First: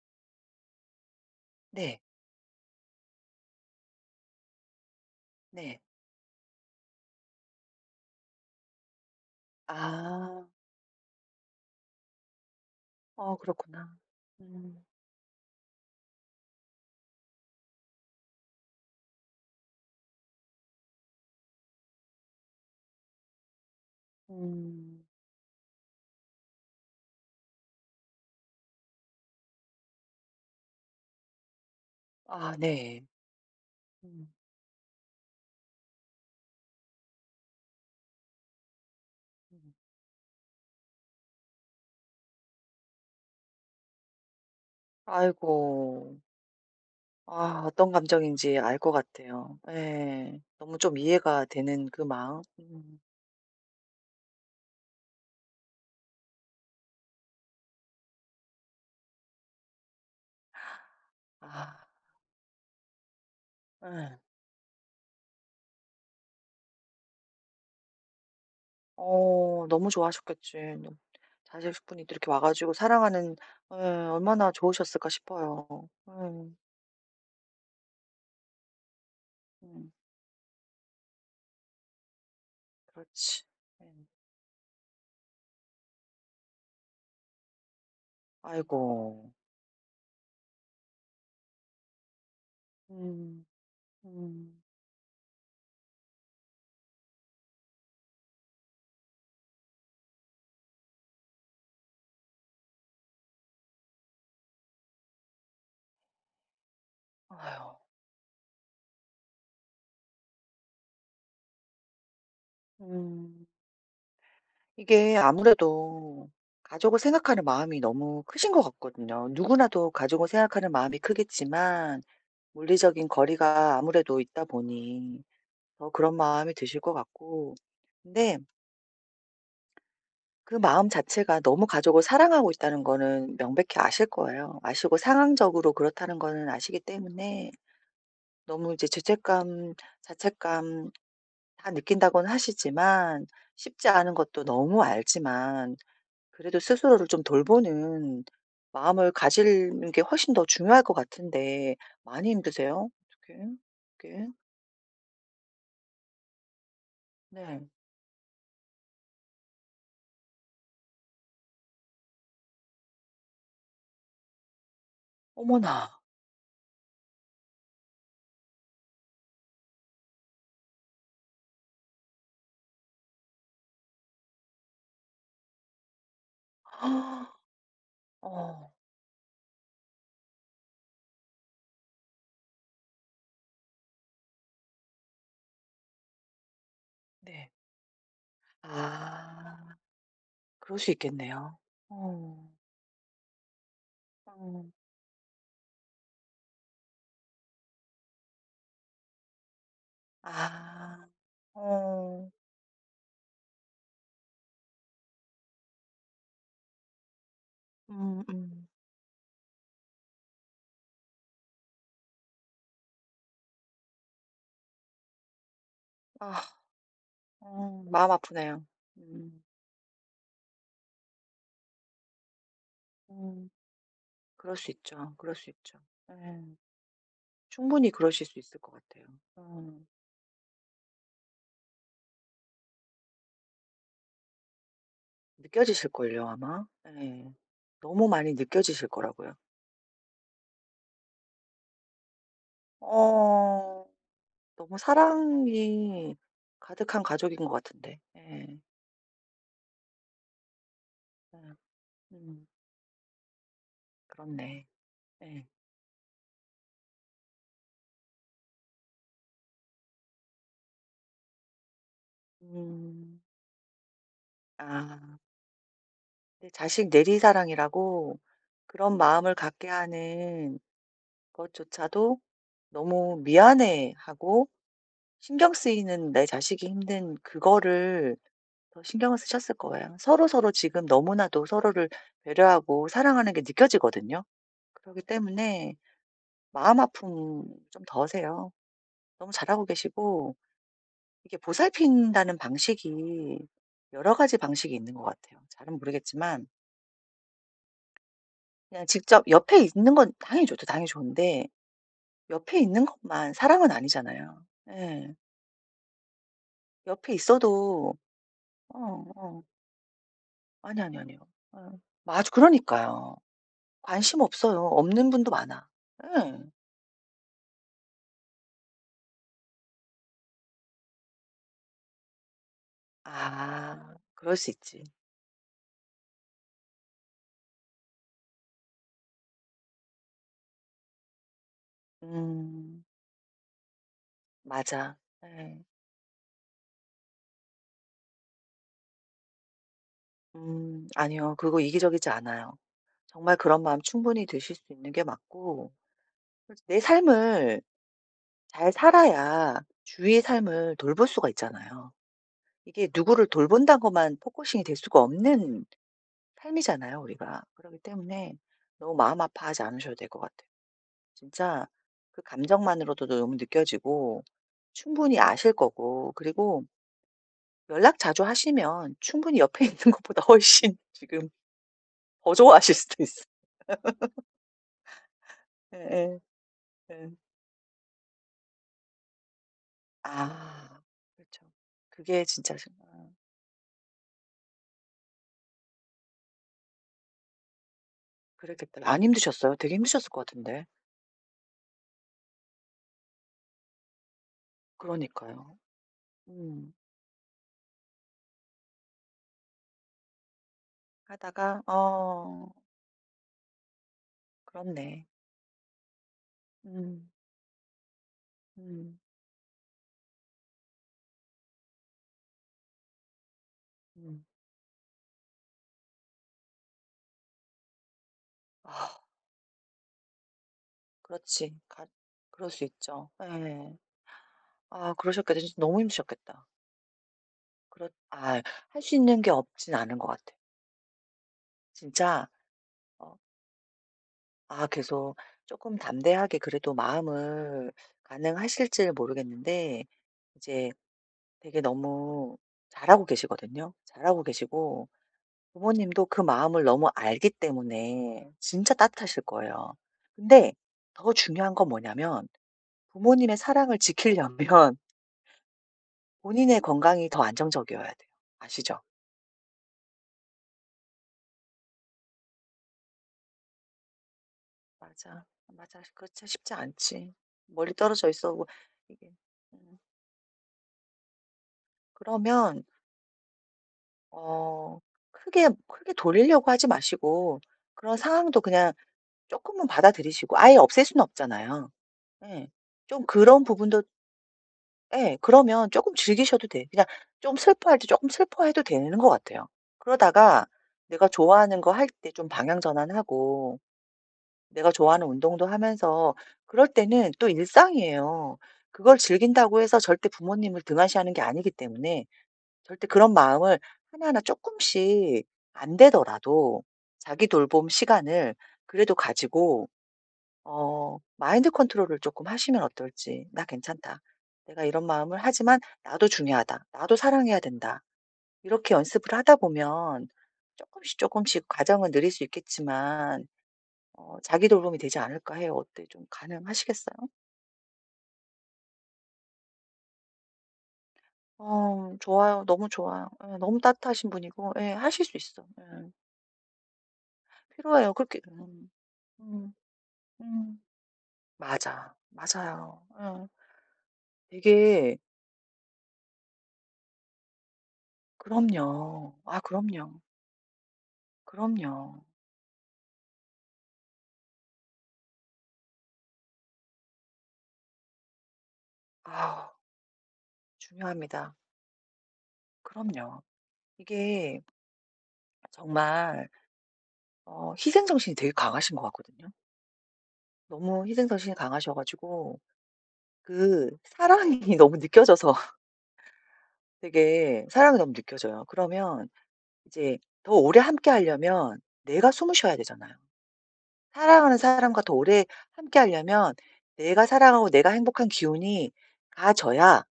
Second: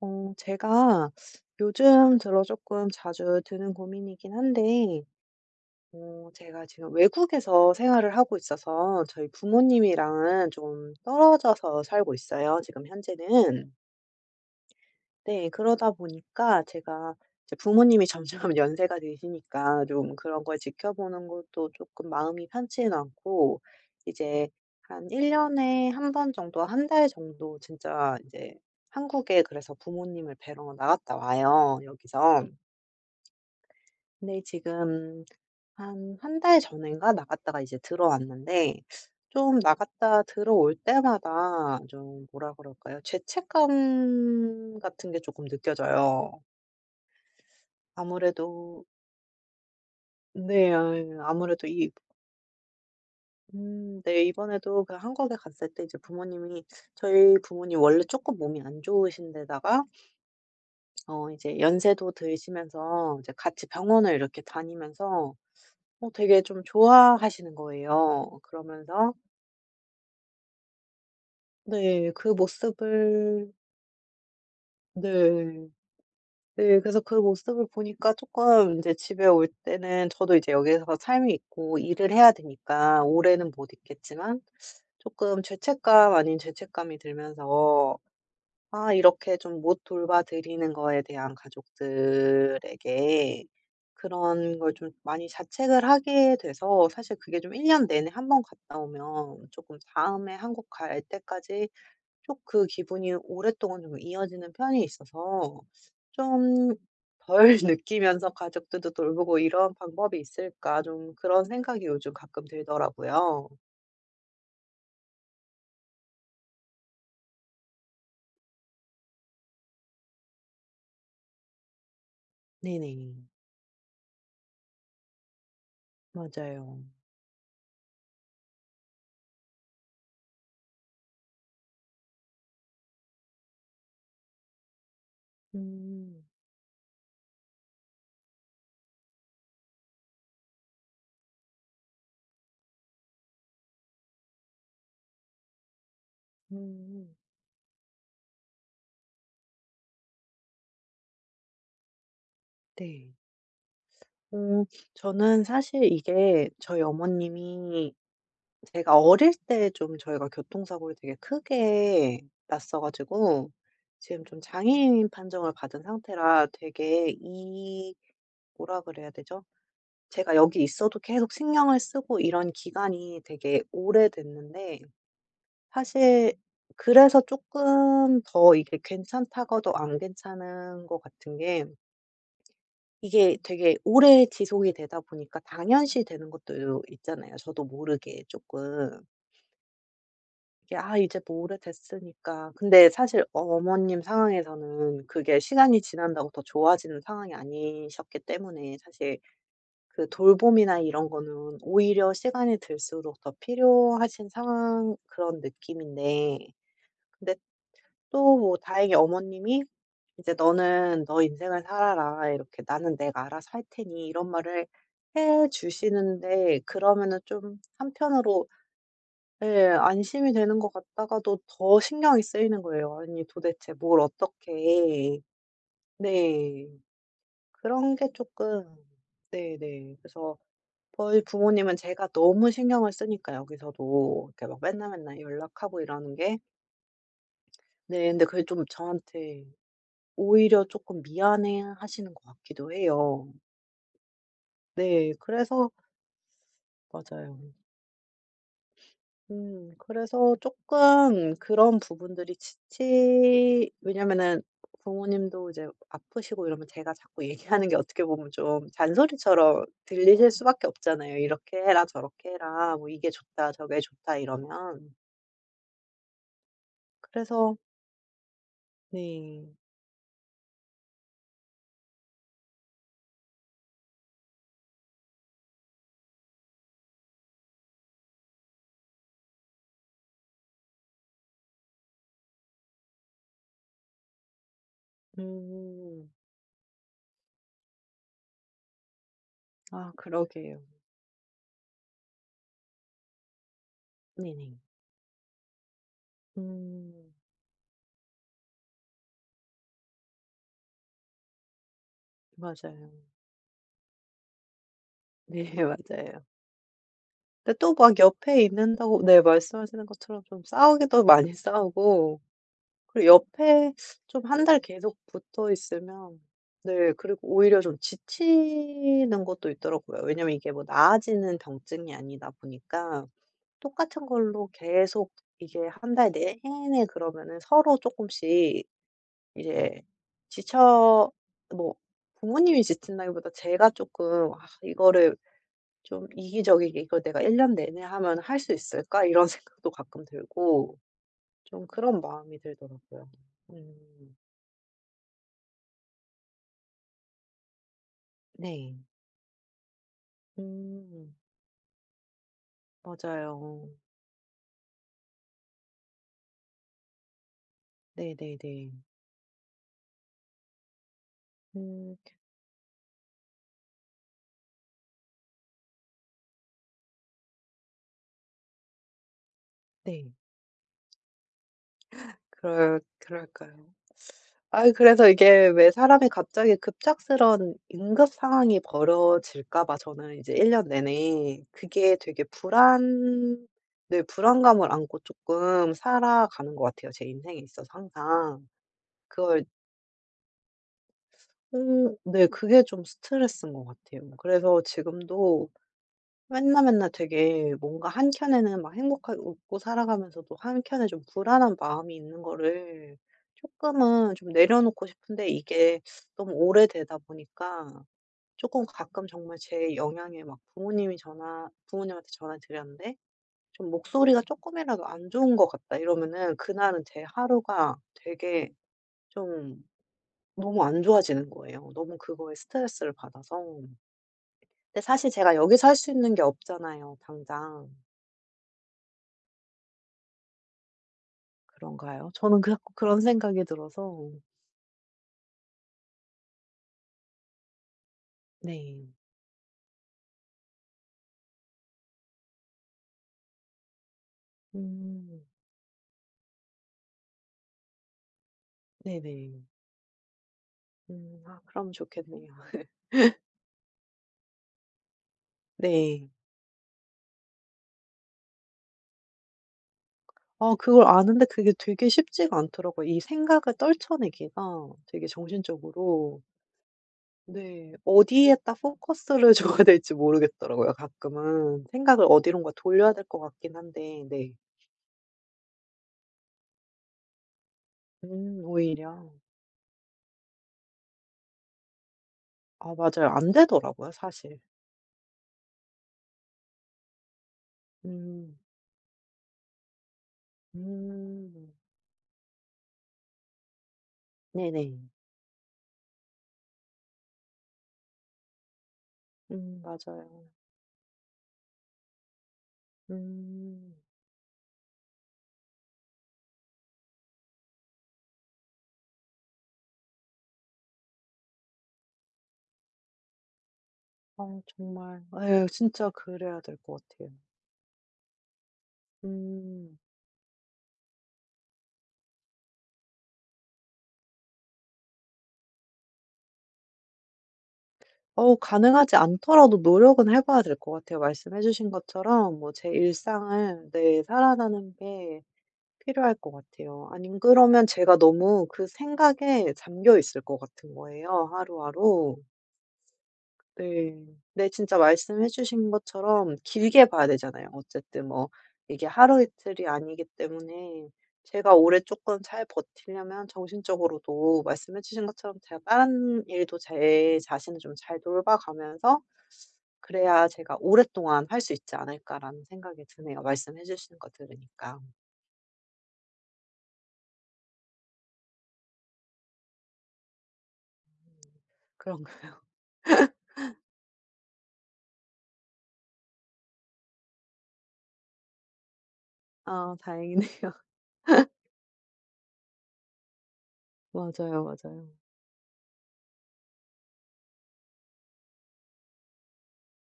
제가 네. 요즘 들어 조금 자주 드는 고민이긴 한데, 네. 제가 지금 외국에서 생활을 하고 있어서 저희 아. 부모님이랑은 좀 떨어져서 살고 있어요, 지금 어, 현재는. 그렇구나. 음. 네. 그러다 보니까 제가 이제 부모님이 점점 연세가 드시니까 좀 그런 걸 지켜보는 것도 조금 마음이 편치는 않고, 이제 음. 한 1 년에 한 번 정도 한 달 정도 진짜 이제 한국에 그래서 부모님을 뵈러 나갔다 와요, 여기서. 아, 네. 음. 근데 지금 한 한 달 전인가 나갔다가 이제 들어왔는데, 좀 음. 나갔다 들어올 때마다 좀 뭐라 그럴까요? 죄책감 같은 게 조금 아이고. 느껴져요. 아, 어떤 감정인지 알 아무래도. 것 같아요. 예. 네. 너무 좀 아유, 이해가 아무래도 되는 이 그 마음. 음. 네. 이번에도 그 한국에 갔을 때 이제 부모님이, 저희 부모님 원래 조금 몸이 안 좋으신 데다가 이제 아 연세도 드시면서 이제 같이 병원을 예. 이렇게 다니면서 되게 좀 좋아하시는 거예요. 그러면서 어, 너무 좋아하셨겠지. 너무 자식분이 네. 또 그 이렇게 와 가지고 사랑하는 모습을. 예 얼마나 좋으셨을까 싶어요. 네. 예. 음. 네. 그래서 그 모습을 보니까 조금 이제 집에 올 음, 때는 저도 이제 여기서 삶이 있고 일을 해야 되니까 그렇지. 오래는 못 예. 있겠지만 조금 죄책감 아닌 죄책감이 들면서, 아 아이고. 이렇게 좀 못 돌봐드리는 거에 대한 음. 가족들에게 그런 음. 걸 좀 많이 자책을 하게 돼서, 사실 그게 좀 1년 내내 한번 갔다 오면 조금 다음에 한국 갈 때까지 쭉 그 기분이 오랫동안 좀 이어지는 편이 있어서, 좀 덜 아유. 느끼면서 가족들도 돌보고 이런 방법이 있을까, 좀 그런 생각이 요즘 가끔 음. 들더라고요. 이게 아무래도 가족을 생각하는 마음이 너무 크신 것 같거든요. 누구나도 가족을 생각하는 마음이 크겠지만 물리적인 네네. 거리가 아무래도 있다 보니 더 그런 마음이 맞아요. 드실 것 같고. 근데 그 마음 자체가 너무 가족을 사랑하고 있다는 거는 명백히 아실 거예요. 아시고 상황적으로 그렇다는 음. 거는 아시기 때문에 너무 이제 죄책감, 자책감 다 느낀다고는 하시지만 쉽지 않은 것도 너무 알지만 그래도 스스로를 음. 좀 돌보는 마음을 가지는 게 훨씬 더 중요할 것 같은데 많이 힘드세요? 어 네. 떻게 어떻게 음. 저는 사실 이게, 저희 네. 어머님이 제가 어릴 때 좀 저희가 교통사고를 되게 크게 났어 가지고 지금 좀 장애인 판정을 받은 어머나. 상태라, 되게 이 뭐라 그래야 되죠? 제가 여기 있어도 계속 신경을 쓰고 이런 기간이 되게 오래됐는데, 사실 그래서 조금 더 어. 이게 괜찮다가도 안 괜찮은 것 같은 게, 이게 되게 오래 지속이 되다 보니까 당연시 되는 것도 있잖아요, 네. 저도 모르게 조금. 아. 이게 그럴 수 '아 이제 뭐 있겠네요. 어. 오래됐으니까.' 근데 사실 어머님 어. 상황에서는 그게 시간이 지난다고 더 좋아지는 상황이 아니셨기 때문에, 사실 그 돌봄이나 아. 이런 거는 오히려 어. 시간이 들수록 더 필요하신 상황, 그런 느낌인데. 근데 음 또 뭐 음. 다행히 어머님이 이제 "너는 너 인생을 살아라. 이렇게 나는 내가 알아서 할 테니." 이런 말을 해 아. 주시는데, 그러면은 좀 어, 마음 한편으로, 아프네요. 음. 예, 안심이 되는 것 같다가도 더 신경이 쓰이는 거예요. '아니 음. 도대체 뭘 어떻게' 그럴 수 있죠. 해. 그럴 수 있죠. 예. 네. 충분히 그런 게 그러실 수 있을 조금. 것 같아요. 음... 네네. 그래서 저희 부모님은 제가 너무 신경을 쓰니까 여기서도 이렇게 막 맨날 맨날 연락하고 이러는 느껴지실걸요, 게, 아마. 예. 네, 너무 근데 많이 그게 좀 느껴지실 거라고요. 저한테 오히려 조금 미안해하시는 것 같기도 해요. 어. 너무 네, 그래서 사랑이 가득한 가족인 맞아요. 것 같은데. 예. 음, 그래서 조금 예. 음. 그런 부분들이 음, 지치 왜냐면은 그렇네. 예. 부모님도 이제 아프시고 이러면 제가 자꾸 얘기하는 게 어떻게 보면 좀 잔소리처럼 들리실 수밖에 없잖아요. "이렇게 해라. 저렇게 해라." 뭐 "이게 음. 좋다. 저게 좋다." 이러면. 아. 네, 자식 그래서 내리사랑이라고 그런 마음을 네. 갖게 하는 것조차도 너무 미안해하고 신경 쓰이는 내 자식이 힘든 그거를 더 신경을 쓰셨을 거예요. 서로서로 지금 너무나도 서로를 배려하고 사랑하는 게 느껴지거든요. 그렇기 때문에 음. 마음 아픔 좀 더세요. 너무 잘하고 아 계시고 그러게요. 이게 보살핀다는 방식이 여러 가지 네네. 방식이 있는 것 같아요. 잘은 모르겠지만 음. 그냥 직접 옆에 있는 건 당연히 좋죠. 당연히 좋은데 옆에 있는 맞아요. 것만 사랑은 아니잖아요. 예. 네 맞아요. 옆에 근데 또 있어도 막 옆에 어, 있는다고 네 어. 말씀하시는 것처럼 좀 아니, 아니, 싸우기도 아니요. 많이 어. 싸우고, 맞아. 그리고 그러니까요. 옆에 관심 좀 한 달 없어요. 계속 없는 분도 붙어 많아. 있으면, 예. 네, 그리고 오히려 좀 지치는 것도 있더라고요. 왜냐면 이게 뭐 나아지는 병증이 아니다 보니까 아, 똑같은 그럴 걸로 수 있지. 계속 이게 한 달 내내 그러면은 서로 조금씩 이제 지쳐 뭐, 부모님이 음 지친다기보다 제가 조금 '아 맞아. 이거를 예. 좀 이기적이게 이걸 내가 1년 내내 하면 할 수 있을까?' 이런 생각도 가끔 들고, 음, 아니요. 그거 좀 그런 이기적이지 마음이 않아요. 들더라고요. 정말 그런 마음 음. 충분히 드실 수 있는 게 맞고 내 삶을 잘 네. 살아야 주위의 삶을 돌볼 음. 수가 있잖아요. 이게 누구를 맞아요. 돌본다고만 포커싱이 될 수가 없는 삶이잖아요, 우리가. 그렇기 때문에 네네네. 너무 마음 아파하지 않으셔도 될 것 같아요. 진짜 음. 그 감정만으로도 너무 느껴지고 충분히 아실 거고 그리고 연락 자주 하시면 충분히 옆에 있는 네. 것보다 훨씬 지금 더 좋아하실 그럴 수도 있어. 그럴까요? 아 그래서 이게 왜 사람이 예예. 갑자기 예. 예. 급작스런 응급 상황이 벌어질까 봐 저는 이제 1년 아 내내 그렇죠. 그게 되게 그게 진짜 심 아 불안 네, 불안감을 안고 조금 살아가는 것 같아요, 제 인생에 있어서 항상. 그랬겠다. 안 그걸 힘드셨어요? 되게 힘드셨을 것 같은데. 네, 그게 좀 스트레스인 것 같아요. 그래서 지금도 그러니까요. 맨날 음. 맨날 되게 뭔가 한켠에는 막 행복하게 웃고 살아가면서도 한켠에 좀 불안한 하다가 마음이 있는 어 거를 조금은 좀 내려놓고 그렇네. 싶은데, 이게 너무 오래되다 음. 보니까 조금 음. 가끔 정말 제 영향에 막 부모님이 전화 부모님한테 전화를 드렸는데, 좀 "목소리가 음. 조금이라도 안 좋은 것 같다." 이러면은 그날은 제 하루가 되게 아 좀 너무 안 좋아지는 그렇지. 거예요, 가 너무 그거에 그럴 수 스트레스를 있죠. 받아서. 예. 근데 아, 사실 제가 그러셨겠다. 진짜 여기서 할 너무 수 있는 게 힘드셨겠다. 없잖아요, 당장. 그렇 아 할 수 있는 게 없진 않은 것 같아요. 그런가요? 진짜 저는 그 자꾸 그런 어 생각이 들어서. 아 계속 조금 담대하게 그래도 마음을 가능하실 네. 지 모르겠는데 이제 되게 너무 잘하고 계시거든요. 잘하고 계시고 음. 부모님도 그 마음을 너무 알기 때문에 진짜 따뜻하실 네네. 거예요. 근데 더 음. 아 중요한 건 그러면 뭐냐면 좋겠네요. 부모님의 사랑을 지키려면 네. 본인의 건강이 더 안정적이어야 돼요. 아시죠? 아 그걸 아는데 그게 되게 쉽지가 않더라고요. 이 생각을 떨쳐내기가 되게 맞아. 맞아. 정신적으로, 그렇지 쉽지 않지. 네, 멀리 떨어져 있어 뭐 어디에다 이게 포커스를 줘야 음. 될지 모르겠더라고요 가끔은. 생각을 어디론가 그러면 돌려야 될 것 같긴 한데 네. 어 크게 크게 돌리려고 하지 마시고 그런 상황도 그냥 오히려. 조금은 받아들이시고 아예 없앨 수는 없잖아요. 예. 아 좀 맞아요. 안 그런 부분도 되더라고요 사실. 예. 그러면 조금 즐기셔도 돼. 그냥 좀 슬퍼할 때 조금 음. 슬퍼해도 되는 것 같아요. 그러다가 내가 음. 좋아하는 거 할 때 좀 방향 전환하고 내가 네네. 좋아하는 운동도 하면서 그럴 때는 또 일상이에요. 그걸 즐긴다고 해서 절대 맞아요. 부모님을 등한시하는 게 아니기 때문에 절대 그런 마음을 음. 하나하나 조금씩 안 되더라도 자기 돌봄 시간을 그래도 가지고 어 마인드 컨트롤을 조금 하시면 어떨지. '나 괜찮다. 내가 이런 정말, 마음을 예, 하지만 진짜 나도 그래야 될 중요하다. 것 나도 같아요. 사랑해야 된다.' 이렇게 연습을 하다 음. 보면 조금씩 조금씩 과정은 느릴 수 있겠지만 어 자기 돌봄이 되지 않을까 해요. 어때 좀 가능하시겠어요? 가능하지 않더라도 노력은 해 봐야 될 것 같아요. 말씀해 주신 어 것처럼 좋아요. 뭐 제 너무 좋아요. 예 너무 일상을, 네, 따뜻하신 분이고 예 살아나는 하실 수 게 있어. 예. 필요할 것 같아요. 아니면 그러면 필요해요. 제가 그렇게 너무 그 생각에 음. 잠겨 있을 것 음. 같은 거예요, 맞아. 하루하루. 맞아요. 예. 네. 근데 진짜 되게 말씀해 주신 것처럼 길게 봐야 되잖아요. 어쨌든 뭐 이게 그럼요. 하루 아 이틀이 그럼요. 아니기 때문에, 제가 올해 그럼요. 조금 잘 버티려면 정신적으로도 말씀해 주신 것처럼 제가 다른 일도 제 자신을 좀 잘 돌봐가면서 아 그래야 제가 '오랫동안 중요합니다. 할 수 있지 않을까.'라는 생각이 드네요, 그럼요. 말씀해 주시는 거 이게 들으니까. 정말 어 희생 정신이 되게 강하신 것 같거든요. 너무 희생 정신이 강하셔 가지고 그런가요? 그 사랑이 너무 느껴져서 되게 사랑이 너무 느껴져요. 그러면 아 이제 다행이네요. 더 오래 함께 하려면 내가 숨을 쉬어야 되잖아요. 사랑하는 맞아요, 사람과 맞아요. 더 오래 함께 하려면 내가 사랑하고 내가 행복한 기운이 가져야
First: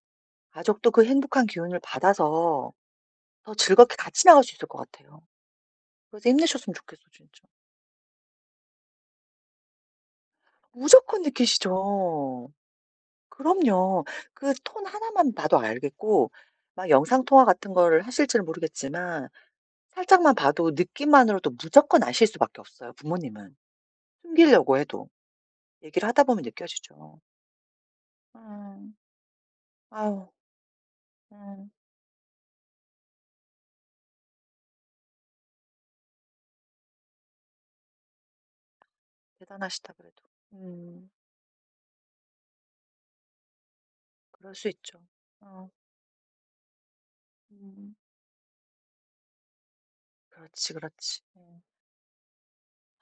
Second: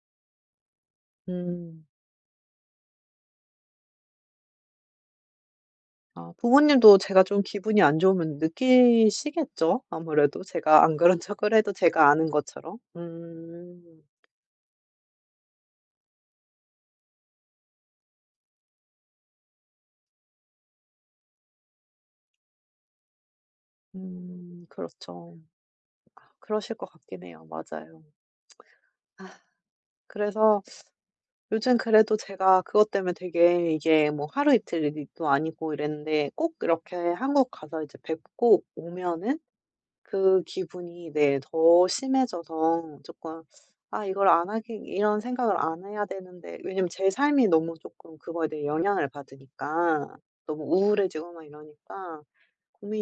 가족도 그 행복한 기운을 음. 받아서 더 즐겁게 같이 나갈 수 있을 것 같아요. 그래서 아 힘내셨으면 부모님도 좋겠어, 제가 좀 진짜. 기분이 안 좋으면 느끼시겠죠? 아무래도 제가 안 그런 무조건 척을 해도 제가 아는 느끼시죠. 것처럼. 음. 그럼요. 그 톤 하나만 봐도 알겠고 막 영상통화 같은 거를 하실지는 모르겠지만 살짝만 봐도 느낌만으로도 무조건 아실 수밖에 없어요 부모님은. 숨기려고 해도. 그렇죠. 얘기를 하다 보면 그러실 것 느껴지죠. 같긴 해요. 맞아요. 음. 아 아유. 그래서 음. 요즘 그래도 제가 그것 때문에 되게 이게 뭐 하루 이틀 일도 아니고 이랬는데, 꼭 이렇게 한국 가서 이제 뵙고 오면은 대단하시다 그래도. 그 음. 기분이, 네, 더 심해져서 조금 '아 이걸 안 그럴 수 하기 있죠. 이런 생각을 어. 안 해야 되는데.' 왜냐면 제 삶이 너무 음. 조금 그거에 대해 영향을 받으니까 너무 그렇지, 그렇지. 우울해지고 막 이러니까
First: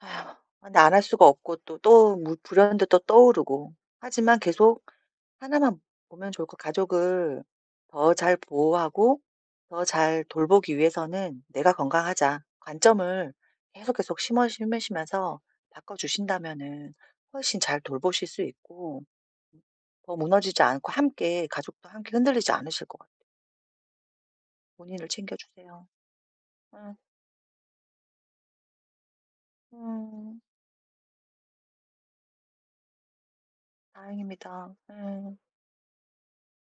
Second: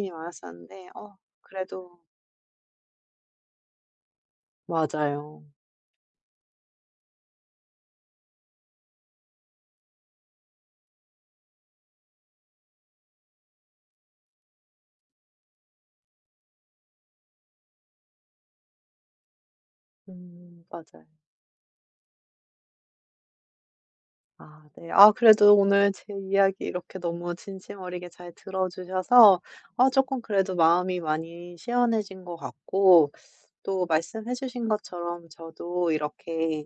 아 휴 근데 많았었는데. 안 할 수가 없고 또, 그래도 또 무 불현듯 또 떠오르고. 하지만 계속 맞아요. 하나만 보면 좋을 것 가족을 더 잘 보호하고 더 잘 돌보기 위해서는 '내가 건강하자.' 관점을 계속, 계속 심어 심으시면서 바꿔주신다면은 훨씬 잘 돌보실 수 있고 더 무너지지 않고 맞아요. 함께 가족도 함께 흔들리지 않으실 것 같아요. 아 네. 본인을 아 그래도 챙겨주세요. 오늘 제 이야기 응 이렇게 너무 진심 어리게 잘 들어 주셔서, 아 조금 음. 그래도 마음이 많이 시원해진 것 같고 또 말씀해 주신 다행입니다. 것처럼 응 저도 이렇게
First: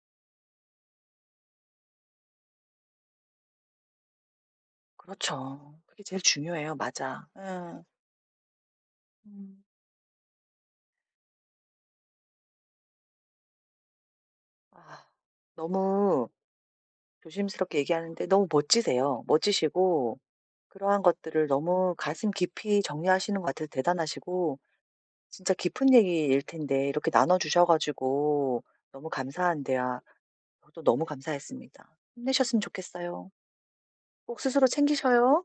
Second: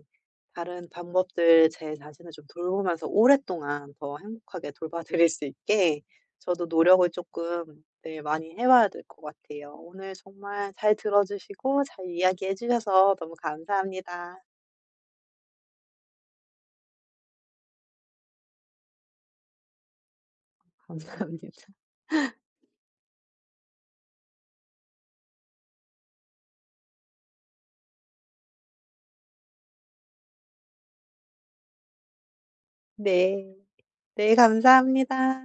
다른 방법들 제 자신을 좀 돌보면서 오랫동안 더 행복하게 돌봐드릴 수 그렇죠. 있게 그게 제일 저도 중요해요. 노력을 맞아. 조금, 응 네, 많이 해봐야 될 것 음. 같아요. 오늘 정말 잘 들어주시고 잘 이야기해 주셔서 너무 감사합니다. 아. 너무 조심스럽게 얘기하는데 너무 멋지세요. 멋지시고 그러한 감사합니다. 것들을 너무 가슴 깊이 정리하시는 것 같아서 대단하시고 진짜 깊은 얘기일 텐데 이렇게 나눠 주셔 가지고 너무 감사한데요. 저도 너무 감사했습니다. 힘내셨으면 좋겠어요. 네, 네, 꼭 스스로 챙기셔요. 감사합니다.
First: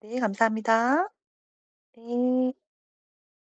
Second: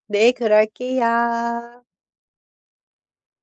네, 네, 감사합니다. 그럴게요. 네.